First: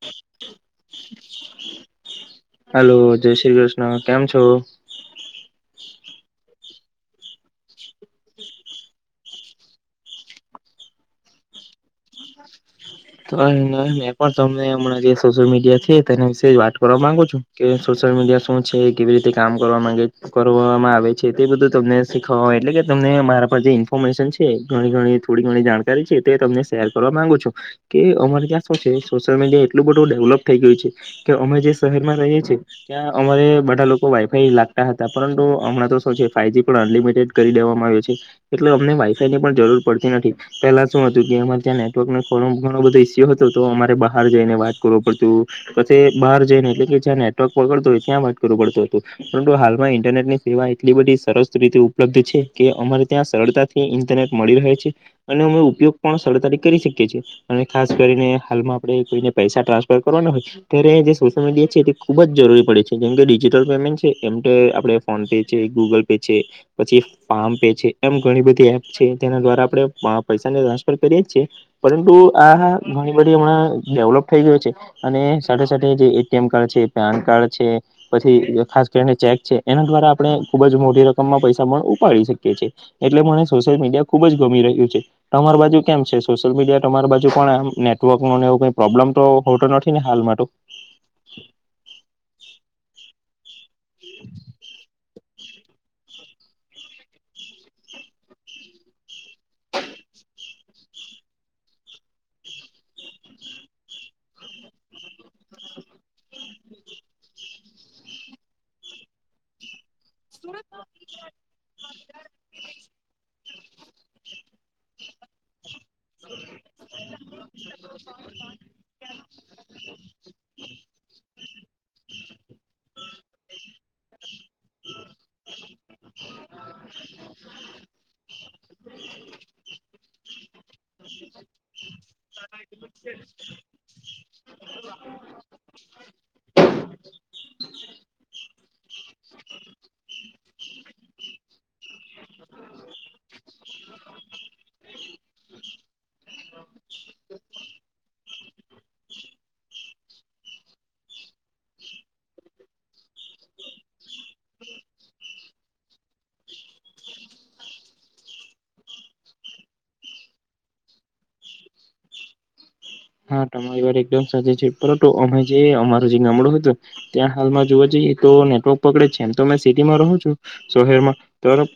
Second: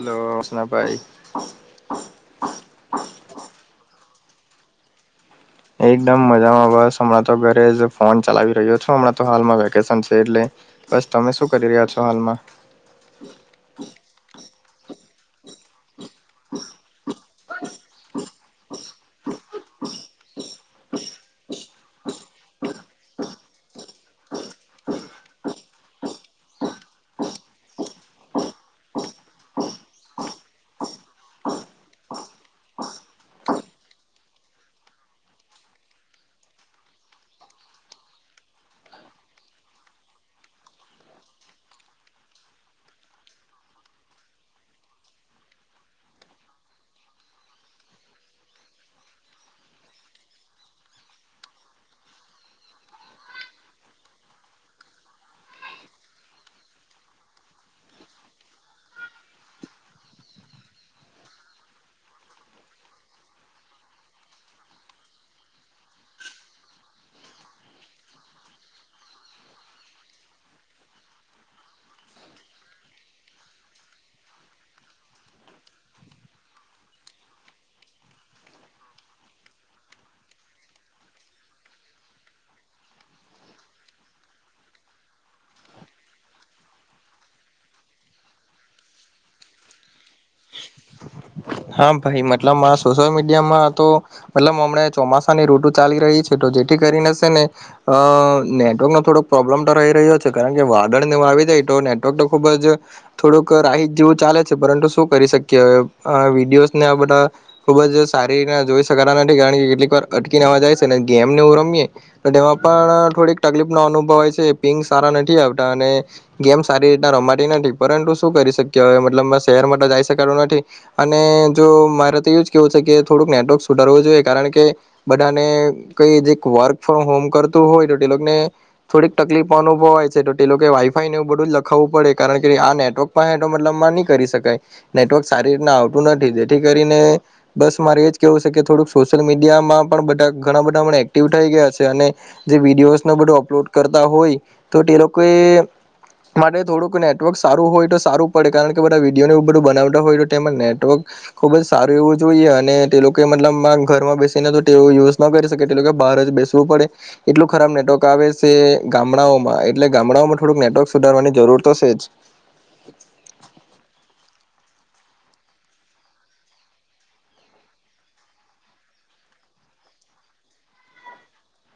Hello Krishnabhai hello જય શ્રી કૃષ્ણ. કેમ છો એકદમ મજામાં બસ હમણાં તો ઘરે જ ફોન ચલાવી રહ્યો છું હમણાં તો હાલમાં વેકેશન છે એટલે બસ તમે શું કરી રહ્યા છો હાલમાં તો મેં પણ તમ ને અમણા જે સોશિયલ મીડિયા છે તેના વિશે વાત કરવા માંગુ છુ કે સોશિયલ મીડિયા શું છે કેવી રીતે કામ કરવામાં માંગે કરવામાં આવે છે તે બધું તમને શીખવાય એટલે કે તમને મારા પર જે ઇન્ફોર્મેશન છે ઘણી ઘણી થોડી ઘણી જાણકારી છે તો તમને શેર કરવા માંગુ છું કે અમારે ત્યાં શું છે સોશિયલ મીડિયા એટલું બધું ડેવલોપ થઈ ગયું છે કે અમે જે શહેરમાં રહીએ છે ત્યાં અમારે બધા લોકો વાઈફાઈ લાગતા હતા પરંતુ હમણાં તો શૌ છે ફાાઈજી પણ અનલિમિટેડ કરી દેવામાં આવ્યું છે એટલે અમને વાઈ ફાઇ પણ જરૂર પડતી નથી પેલા શું હતું કે અમારે ત્યાં નેટવર્કનું ઘણું ઘણો બધો ઈસ્યુ હતો તો અમારે બહાર જઈને વાત કરવો પડતું પછી બહાર જઈને એટલે કે જ્યાં નેટવર્ક પકડતું હોય ત્યાં વાત કરવુ પડતું હતું પરંતુ હાલમાં ઇન્ટરનેટ ની સેવા એટલી બધી સરસ રીતે ઉપલબ્ધ છે કે અમારે ત્યાં સરળતાથી ઇન્ટરનેટ મળી રહે છે અને અમે ઉપયોગ પણ સરળતાથી કરી શકીએ છે. અને ખાસ કરીને હાલમાં આપણે કોઈને પૈસા ટ્રાન્સફર કરવાના હોય ત્યારે જે સોશિયલ મીડિયા છે તે ખુબ જ જરૂ રી પડે છે જેમકે ડિજિટલ પેમેન્ટ છે એમતે આપણે ફોન પે છે ગૂગલ પે છે પછી ફા મ પે છે એમ ધણી બધી એપ છે તેના દ્વારા આપણે પૈસાને ટ્રાન્સફર કરીએ જ છે પરંતુ આ ઘણી બધી હમણાં ડેવલોપ થઈ ગયો છે અને સાથે સાથે જે એટીએમ કાર્ડ છે પેન કાર્ડ છે પછી [unintelligible] ચેક છે એના દ્વારા આપણે ખુબ જ મોટી રકમમાં પૈસા પણ ઉપાડી શકીએ છે એટલે સોશિયલ મીડિયા ખુબ જ ગમી રહ્યું છે તમાર બાજુ કેમ છે સોશિયલ મીડિયા તમાર બાજુ અજુ પણ આમ નેટવર્ક નું ને એવું કઈ પ્રોબ્લેમ તો હોતો નથી ને હાલમાં તો હા ભાઈ મતલબમાં સોશયલ મીડિયામાં તો મતલબ હમણા ચોમાસા ની ઋતુ ચાલી રહી છે તો જેથી કરીને સે ને અ નેટવર્ક નો થોડોક પ્રોબ્લેમ તો રહી રહ્યો છે. કારણ કે વાદળને એવું આવી જાય તો નેટવર્ક તો ખુબ જ થોડુંક રાઇટ જેવું ચાલે છે પરંતુ શું કરી શકી એ અવે અ વિડીયોઝ ને આ બધા ખુબ જ સારી રીના જોઈ શકતા નથી કારણ કે કેટલીક વાર અટકીનેવા જાય સે ને ગેમ નેવું રમીએ તો તેમાં પણ થોડીક તકલીફ નો અનુભવ હોય છે પિંંગ સારા નથી આવતા અને ગેમ સારી રીતના રમાતી નથી પરંતુ શું કરી શક્યે અવે મતલબમાં શહેર માતો જાઈ શકાતું નથી. અને જો મારે તો એવું જ કેવું છે કે થોડુંક નેટવર્ક સુધારવું જોઈએ કારણ કે બધાને કઈ જે વર્ક ફ્રોમ હોમ કરતું હોય તો તે લોકોને થોડીક તકલીફ અનુભવાય છે તો તે વાઈ ફાઈને એવું બધું જ લખાવવું પડ કારણ કે આ નેટવર્ક પાહેતો મતલબમાં ની કરી શકાય નેટવર્ક સારી રીતના આવ તું નથી જેથી કરીને બસ મારે એજ કેવું સે કે થોડુંક સોશિયલ મીડિયામાં પણા ઘણા બધા એક્ટિવ થઈ ગયા છે અને જે વિડીયોઝને બધું અપલોડ કરતા હોય તો તે લોકો એ માટે થોડુંક નેટવર્ક સારું હોય તો સારું પડે કારણ કે બધા વિડીયોને એવું બધું બનાવતા હોય તો તેમાં નેટ વક ખુબ જ સારું એવું જોઈએ અને તે લોકો એ મતલબ ઘરમાં બેસીને તો તેવુ યુઝ ન કરી શકે બાર જ બેસવું પડે એટલુ ખરાબ નેટવર્ક આવે સે ગામડાઓમાં એટલે ગામડાઓમાં થોડુંક નેટવક સુધારવાની જરૂર તો સે જ હમ હા તમારી વાર એકદમ સાચી છે પરંતુ અમે જે અમાર જે ગામડું હતું ત્યાં હાલમાં જોવા જઈએ તો નેટવર્ક પકડે છે એમ તો સિટીમાં રહું છું શહેરમાં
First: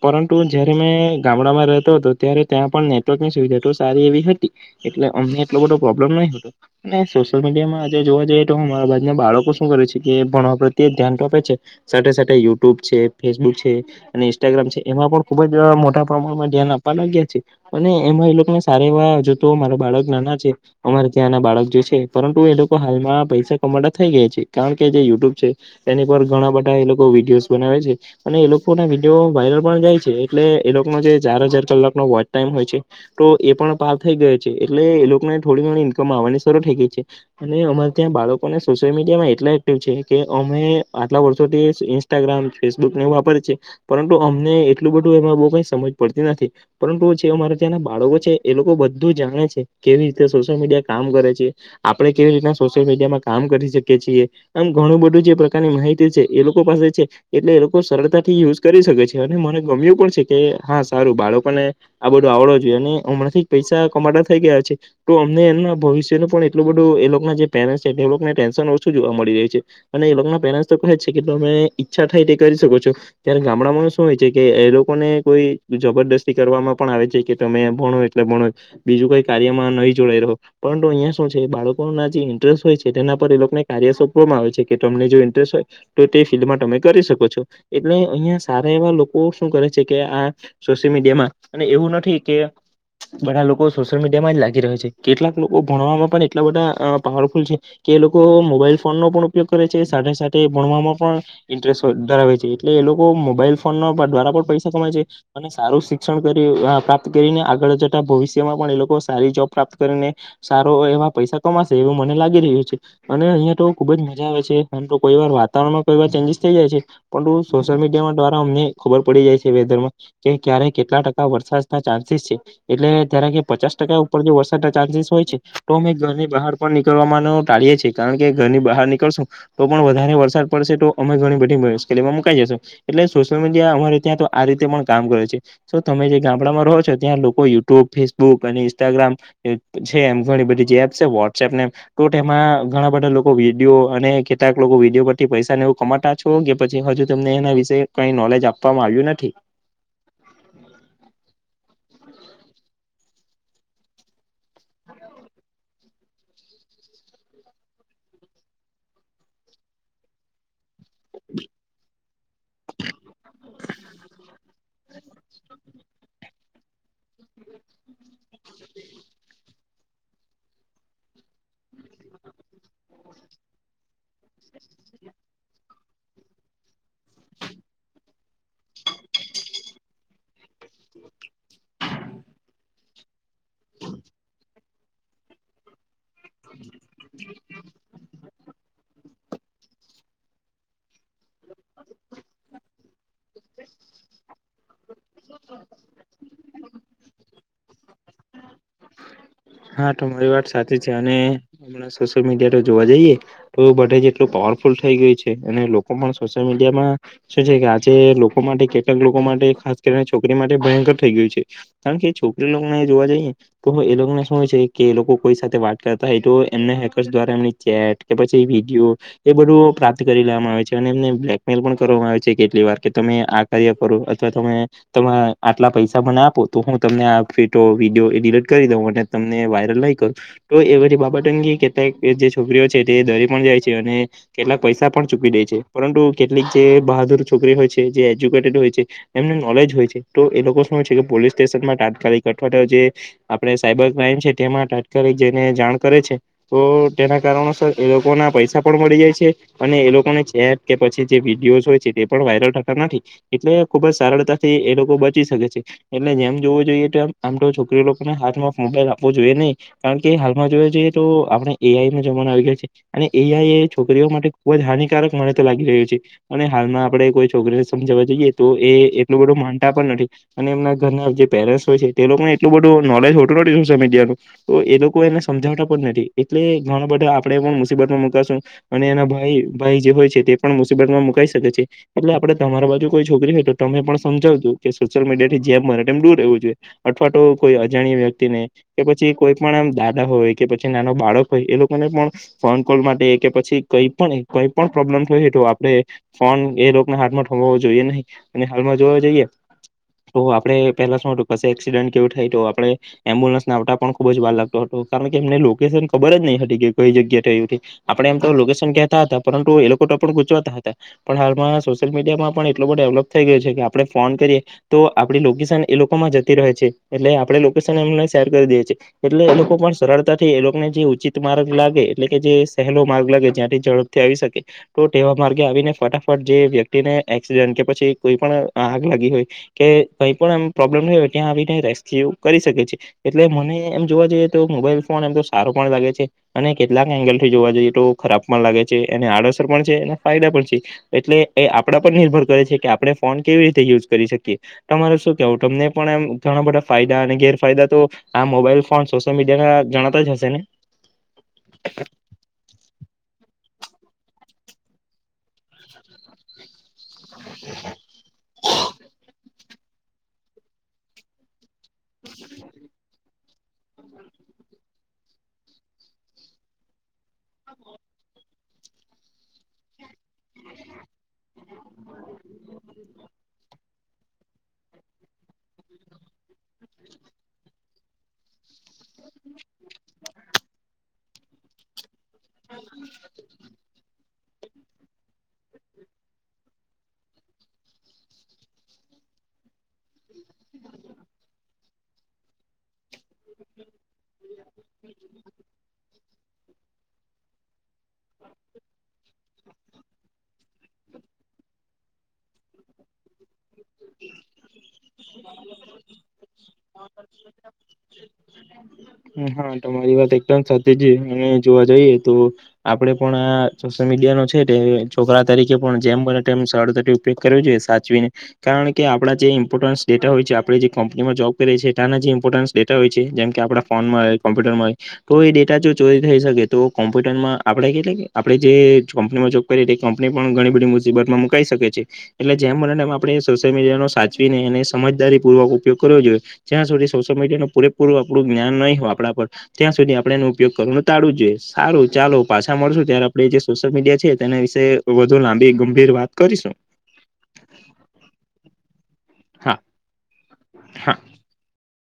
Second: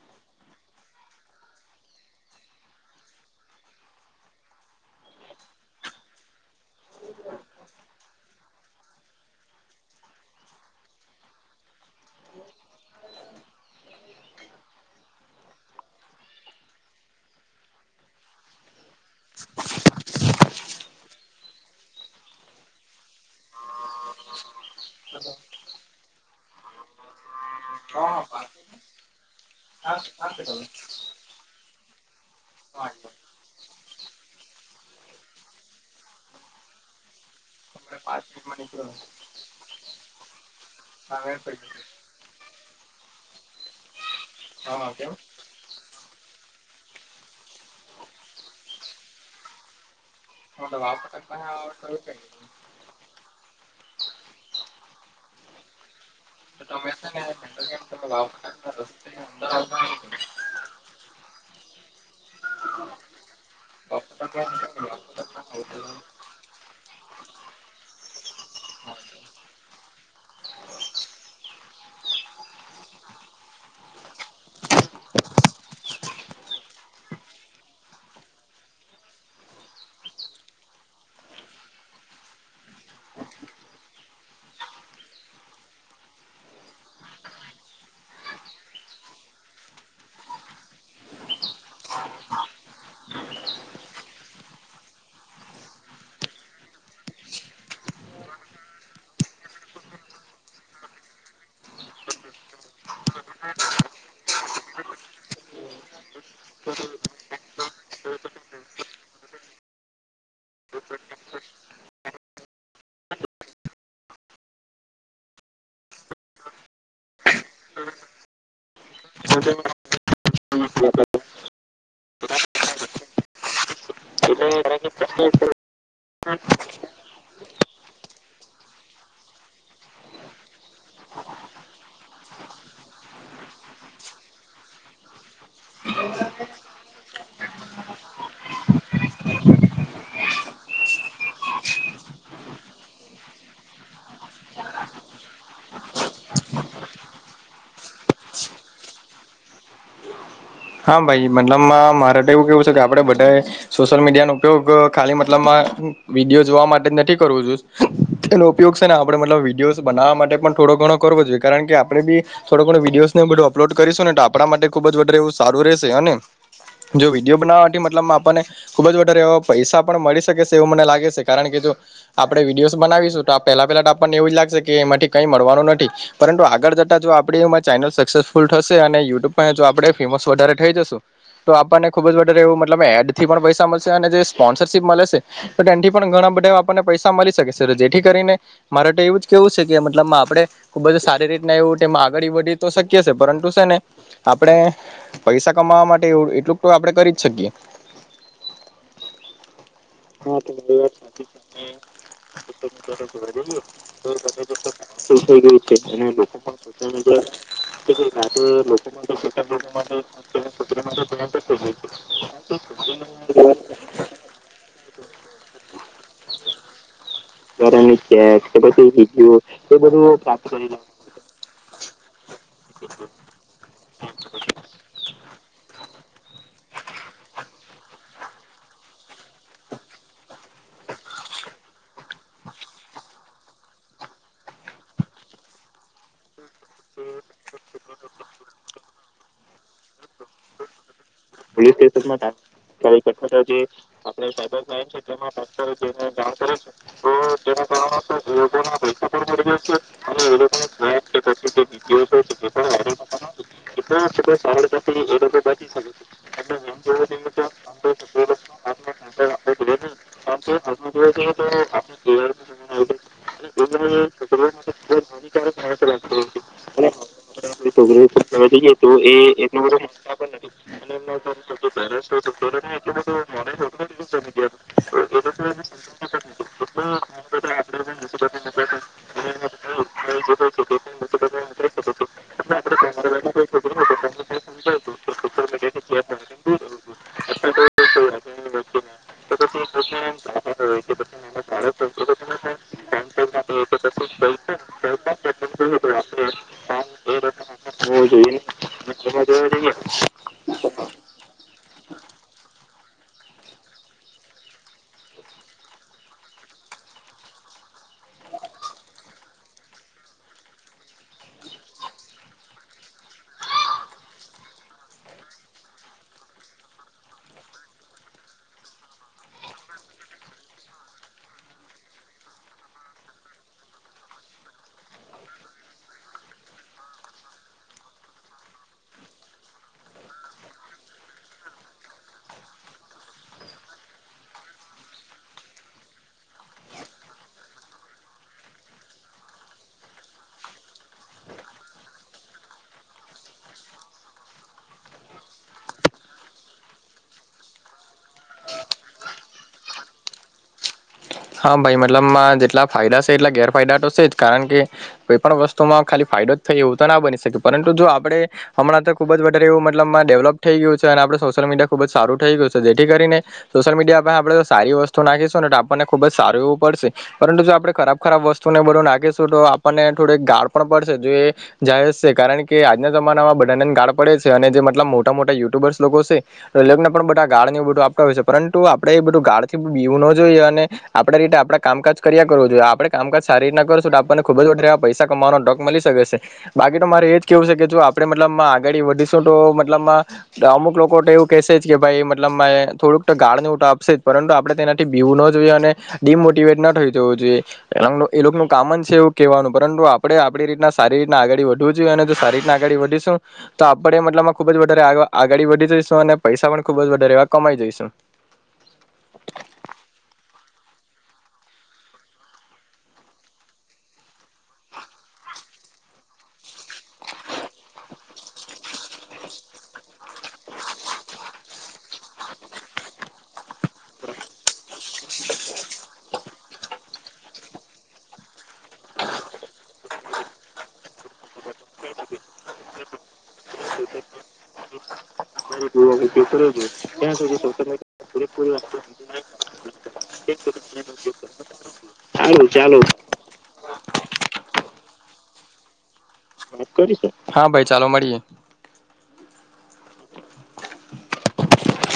પરંતુ જયારે મેં ગામડામાં રહેતો હતો ત્યારે ત્યાં પણ નેટવર્કની સુવિધા એ સારી એવી હતી એટલે અમને એટલો બધો પ્રોબ્લેમ નહીં હતો અને સોશિયલ મીડિયામાં આજે જોવા જઈએ તો હું અ મારા બાજના બાળકો શું કરે છે કે ભણવા પ્રત્યે ધ્યાન તો આપે છે સાથે સાથે યુટ્યુબ છે, ફેસબુક છે અને ઇન્સ્ટાગ્રામ છે એમાં પણ ખૂબ જ મોટા પ્રમાણમાં ધ્યાન આપવા લાગ્યા છે અને એમાં એ લોકોને સારા એવા જો તો અ મારા બાળક નાના છે અમારે ત્યાંના બાળક જે છે પરંતુ એ લોકો હાલમાં પૈસા કમાતા થઈ ગયા છે કારણ કે જે યુટ્યુબ છે તેની પર ઘણા બધા એ લોકો વિડીયોઝ બનાવે છે અને એ લોકોના વિડીયો વાયરલ પણ જાય છે એટલે એ લોકોનો જે ચાર હજાર કલાકનો વોચ ટાઈમ હોય છે તો એ પણ પાર થઈ ગયો છે એટલે એ લોકને થોડી ઘણી ઈન્કમ આવવાની શરૂ થઈ ગઈ છે અને અમારે ત્યાં બાળકોને સોશિયલ મીડિયામાં એટલા એક્ટિવ છે કે અ અમે આટલા વર્ષોથી ઇન્સ્ટાગ્રામ, ફેસબુકને એવું વાપરીએ છીએ પરંતુ અમને એટલું બધું એમાં સમજ પડતી નથી પરંતુ જે મારે ત્યાંના બાળકો છે એ લોકો બધું જાણે છે કેવી સોશિયલ મીડિયા કામ કરે છે આપડે કેવી રીતના સોશિયલ મીડિયામાં કામ કરી શકી છીએ આમ ઘણું બધું જે પ્રકારની માહિતી છે એ લોકો પાસે છે એટલે એ લોકો સરળતા થી યુઝ કરી શકે છે અને મને ગમ્યું પણ છે કે હા સારું બાળકોને આ બધું આવડવા જોઈએ અને હમણાં નથી પૈસા કમાતા થઈ ગયા છે. તો અમને એમના ભવિષ્યનું પણ એટલું બધું એ લોકના જે પેરેન્ટ્સ છે તે લોકને ટેન્શન ઓછું જોવા મળી રહ્યુ છે. ને એ લોકના પેરેન્ટ્સ તો કહે છે કે તમે ઈચ્છા થાય તે કરી શકો છો ત્યારે ગામડામાં શું હોય છે કે એ લોકો ને કોઈ જબરદસ્તી કરવામાં પણ આવે છે કે તમે ભણો એટલે ભણો બીજું કોઈ કાર્યમાં નહીં જોડાઈ રહો પરંતુ અહિયાં શું છે બાળકોના જે ઈન્ટરેસ્ટ હોય છે તેના પર એ લોકોને કાર્ય સોંપવામાં આવે છે કે તમ ને જો ઈન્ટરેસ્ટ હોય તો તે ફિલ્ડમાં તમે કરી શકો છો એટલે અહિયાં સારા એવા લોકો શું કરે છે કે આ સોશિયલ મીડિયામાં અને એવું નથી કે બધા લોકો સોશિયલ મીડિયામાં જ લાગી રહે છે. કેટલાક લોકો ભણવામાં પણ એટલા બધા પાવરફુલ છે કે એ લોકો મોબાઈલ ફોન નો પણ ઉપયોગ કરે છે. સાથે સાથે ભણવામાં પણ ઈન્ટરેસ્ટ ધરાવે છે એટલે એ લોકો મોબાઈલ ફોન દ્વારા પણ પૈસા કમાય છે. અને સારું શિક્ષણ કરી પ્રાપ્ત કરીને આગળ જતા ભવિષ્યમાં પણ એ લોકો સારી જોબ પ્રાપ્ત કરીને સારો એવા પૈસા કમાશે એવું મને લાગી રહ્યું છે અને અહિયાં તો ખૂબ જ મજા આવે છે. પરંતુ કોઈ વાર વાતાવરણમાં કોઈ વાર ચેન્જીસ થઈ જાય છે પણ સોશિયલ મીડિયામાં દ્વારા અમને ખબર પડી જાય છે વેધરમાં કે ક્યારે કેટલા ટકા વરસાદ ના ચાન્સીસ છે એટલે ત્યારે કે પચાસ ટકા પણ જો વરસાદના ચાન્સીસ હોય છે તો અમે ઘરની બહાર પણ નીકળવામા નુ ટાળીએ છે કારણ કે ઘરની બહાર નીકળશું તો પણ વધારે વરસાદ પડશે તો અમે ઘણી બધી મુશ્કેલીમાં મૂ કંઈ જશે એટલે સોશિયલ મીડિયા અમારે ત્યાં તો આ રીતે પણ કામ કરે છે તો તમે જે ગામડામાં રહો છો ત્યાં લોકો યુટ્યુબ, ફેસબુક અને ઈ ન્સટાગ્રામ છે એમ ઘણી બધી જે એપ છે વોટ્સએપને ટુ તેમાં ઘણા બધા લોકો વિડીયો અને કેટલાક લોકો વિડીયો પરથી પૈસા ને એવું કમાતા છો કે પછી હજુ તમને એના વિશે કઈ નોલેજ આપવા આવ્યું નથી? હા ભાઈ મતલબમાં મારે તો એવું કેવું છે કે આપડે બધાએ સોશિયલ મીડિયાનો ઉપયોગ ખાલી મતલબમાં વિડીયો જોવા માટે જ નથી કરવું યુઝ એનો ઉપયોગ છે ને આપડે મતલબ વિડીયોઝ બનાવવા માટે પણ થોડો ઘણો કરવો જોઈએ કારણ કે આપણે બી થોડો ઘણો વિડીયોઝને બધું અપલોડ કરીશુંને તો આપણા માટે ખુબ જ વધારે એવું સારું રહેશે અને જો વિડીયો બનાવાથી મતલબમા આપણને ખુબ જ વધારે એવા પૈસા પણ મળી શકે શે એવું મને લાગે છે કારણ કે જો આપણે વિડીયોસ બનાવીશું તો પેલા પેલા તો આપણને એવું જ લાગશે કે એમાંથી કઈ મળવાનું નથી. પરંતુ આગળ જતા જો આપણી ચેનલ સક્સેસફુલ થશે અને યુટ્યુબ પાહે જો આપડે ફેમસ વધારે થઈ જશું. તો આપણને ખુબ વધારે એવું મતલ એડથી પણ પૈસા મળશે અને જે સ્પોન્સરશીપ મલે શે તો તેનથી પણ ઘણા બધા એવા આપણને પૈસા મળી શકે છે. જેથી કરીને મારે તો એવું જ કેવું છે કે મતલબ આપણે ખુબ જ સારી રીતના એવું તેમા આગળી વધી શ તો શકીએ શે પરંતુ શે ને આપણે પૈસા કમાવા માટે એ એટલુંક તો આપણે કરી જ શકીએ. હા તો મારી વાત સાચી છે, અને હમણાં સોશિયલ મીડિયા તો જોવા જઈએ તો બધે જેટલું એટલું પ [unintelligible] લ થઈ ગઈ છે અને લોકો પણ સોશયલ મીડિયામાં શું છે કે આજે લોકો માટે કેટલાક લોકો માટે ખાસ કરી ને છોકરી માટે ભયકર થઈ ગયું છે કારણ કે છોકરીને જોવા જઈએ તો એ લોકોને શું કે ઈ લોકો કોઈ સાથે વાત કરતા હો તો એમને હેકરસ દવરા્ એમ ની ચેટ કે પછી વિડીયો પ્રાપ્ત કરી લેવામાં આવે છે અને એમને બ્લેકમેલ પણ કરવામાં આવે છે કેટલી વાર કે તમે આ કાર્ય કર અથવા તમે તમે આટલા પૈસા મને આપો તો હું તમને આ ફોટો વિડીયો એડિટ કરી દઉં અને તમને વાયરલ નઈ કરું, તો એ બધી બાબત અંગ કેટલાક જે છોકરીઓ છે તે ધરી પણ જાય છે અને કેટલાક પૈસા પણ ચૂકી દે છે, પરંતુ કે કેટલીક જે બહાદુર છોકરી હોય છે જે એજ્યુકેટેડ હોય છે એમનું નોલેજ હોય છે તો એ લોકો પોલીસ સ્ટેશનમાં તાત્કાલિક અઠવાડ તો જે આપણે સાયબર ક્રાઈમ તેમાં તાત્કાલિક જેને જાણ કરે છે તો તેના કારણોસર એ લોકો ના પૈસા પણ મળી જાય છે, એ લોકોને ચ કે પછી જે વિડીયો હોય છે તે પણ વાયરલ થતા નથી એટલે ખુબ જ સારા થી એ લોકો બચી શકે છે એટલે જેમ જોવું જોઈએ તો આમ તો છોકરી લોકોને હાથમાં મોબાઈલ આપવો જોઈએ નહી કારણ કે હાલમાં જો જઈએ તો આપણે એઆઈ નો જમાનો આવી ગયો છે અને એઆઈ છોકરીઓ માટે ખુબ જ હાનિકારક મને તો લાગી રહ્યું છે અને હાલમાં આપણેે કોઈ છોકરીઓને સમજવા જઈએ તો એ એટલું બધું માનતા પણ નથી એ અને એમના ઘરના જે બધા [unintelligible] મી તો એ લોકો એને સમજાવતા પણ નથી એટલે ઘણ બધા આપડે પણ મુસીબતમાં મુકાશ એના ભાઈ ભાઈ જે હોય છે તે પણ મુસીબતમાં મુકાઈ શકે છે એટલે આપે તમારા બાજુ કોઈ છોકરી હોય તો તમે પણ સમજાવજો કે સોશિયલ મીડિયા જેમ મારે એમ દૂર રહેવું જોઈએ અથવા તોું કોઈ અજાણ્ય વ્યક્તિ ને કે પછી કોઈ પણ આમ દાદા હોય કે પછી નાનો બાળક હોય એ લોકો મને પણ ફોન કોલ માટે કે પછી કઈ પણ કઈ પણ પ્રોબ્લેમ હેઠ આપડે ફોન એ લોકોને હાથમાં થોભવો જોઈએ નહી અને હાલમાં જોવા જઈએ તો આપડે પેલા શું હતું પછ એક્સિડન્ટ કેવું થાય તો આપડે એમ્બ્યુલન્સને આવતા પણ ખુબ જ ભાર લાગતો હતો કારણ કે એમને લોકેશન ખબર જ નહી હતી કે કઈ જગ્યાએ થયું હતી આપણે એમ તો લોકેશન કેતા હતા, પરંતુ એ લોકો તો પણ ગૂંચવાતા હતા પણ હાલમાં સોશિયલ મીડિયામાં પણ એટલો બ થ ગયું છે કે આપણે ફોન કરીએ તો આપ લોકેશન એ લોકોમાં જતી રહે છે એટલે આપડે શેર કરી દે છે એટલે એ લોકો પણ સરળતાથી એ લોકોને જે ઉચિત માર્ગ લાગે એટલે કે જે પ માર્ગ લાગે જ્યાંથી ઝડપથી આવી શકે તો તેવા માર્ગે આવીને ફટાફટ જે વ્યક્તિને એક્સડ પછી કોઈ પણ આગ લાગી હોય કે કઈ પણ એમ પ્રોબ્લેમ ત્યાં આવીને રેસ્ક્યુ કરી શકે છે એટલે મને એમ જોવા જઈએ તો મોબાઈલ ફોન એમ તો સારો પણ લાગે છે અને કેટલાક એંગલ ઈએ તો ખરાબ પણ લાગે છે એને આડઅસર પણ છે ફાયદા પણ છે એટલે એ આપણા પર નિર્ભર આપણે ફોન કેવી રીતે યુઝ કરી શકીએ તમા શું કેવ તમને પણમ ઘણા બધા ફાયદા અને ગેરફાયદા તો આ મોબાઈલ ફોન સોશિયલ મીડિયા ના જણાતા જ હશે ને, હા ભાઈ મતલબમાં જેટલા ફાયદા છે એટલા ગેરફાયદા તો છે જ, કારણ કે કોઈ પણણ વસ્તુમાં ખાલી ફાયદો થઈ એવું તો ના બની શકે પરંતુ જો આપડે હમણાં તો ખુબ જ એવું મતલબ માં ડેવલપ થઈ ગયું છે અને આપણે સોશિયલ મીડિયા ખુબ જ સારું થઈ ગયું છે જેથી કરીને સોશિયલ મીડિયાસે આપણેે સારી વસ્તુ નાખીશું ને તો આપણને ખુબ જ સારું એવું પડશે પરંતુ જો આપણે ખરાબ ખરાબ વસ્તુ શું ને બધું નાખીશું તો આપણને થોડક ગાઢ પણ પડશે જો એ જાય છે કારણ કે આજના જમાનામાં બધાનેને ગાળ પડે જ અને જે મતલબ મોટા મોટા યુટ્યુબર્સ લોકો છે એને પણ બધા ગાળ બધું પરંતુ આપડે એ બધું ગાળ થી પીવું ન જોઈએ અને આપણે રીતે આપણા કામકાજ કર્યા કરવું જોઈએ આપણે કામકાજ સારી રીતના કરશું આપણને ખૂબ જ વધારેવા પૈસા કમાવાનો ડોક મળી શકે છે બાકી તો મારે એ જ કેવું છે કે જો આપણે મતલબમાં આગળ વધીશું, તો મતલબ અમુક લોકો તો એવું કેશે જ કે ભાઈ મતલબ થોડુંક તો ગાળ નેવટો આપશે જ પરંતુ આપણે તેનાથી બીવું ન [unintelligible] જોઈ એનું કામન છે એવું કવાનું પરંતુ આપ આપ રીતના સારી રીતના આગળ વધવું જોઈએ અને જો સારી રીતને આગળ વધીશું તો આપડે મતલબમાં ખુબ જ વધી આગળ વધી જઈશું અને પૈસા પણ ખુબ જ વધારે એવા કમાઈ જઈશું. અમારી વાત એક સાથે જ જોવા જઈએ તો આપડે પણ આ સોશિયલ મીડિયા નો છે છોકરા તરીકે પણ જેમ બને સરળથી ઉપયોગ કરવો જોઈએ સાચવીને કારણ કે આપણા જે ઈમ્પોર્ટન્ટ ડેટા હોય છે આપ જેંપનીમાં જોબ કરીએ છીએના જે ઈમ્પોરન્ટ ડેટા હો છે જેમ કે આપણા ફોનમાં કોમ્પુટર તો એ ડેટા જો ચોરી થઈ શકે તો કોમ્પ્યુટરમાં આપણે કેટલી આપે જે કપનીમાં જોબ કંપની પણ ઘણી બધી મુસીબતમાં મુકઈ શકે છે એટલે જેમ બને ને એમ આપડે સોશિયલ મીડિયાનો સાચવીને એને સમજદારી પૂર્વક ઉપયોગ કરો જોઈએ જ્યાં સુધી સોશલડિયાનું પૂરેપૂરું આપણું જ્ઞાન નહીં હોય આપણા પર ત્યાં સુધી આપણે એને ઉપયોગ કરવા ટાળવું જ જોઈએ સારું ચાલો પાછા મળશું ત્યારે આપણે જે સોશિયલ મીડિયા છે તેના વિશે વધુ લાંબજગ ગંભીર વાત કરીશું કરી હા ભાઈ ચાલો મળીએ. હા હા.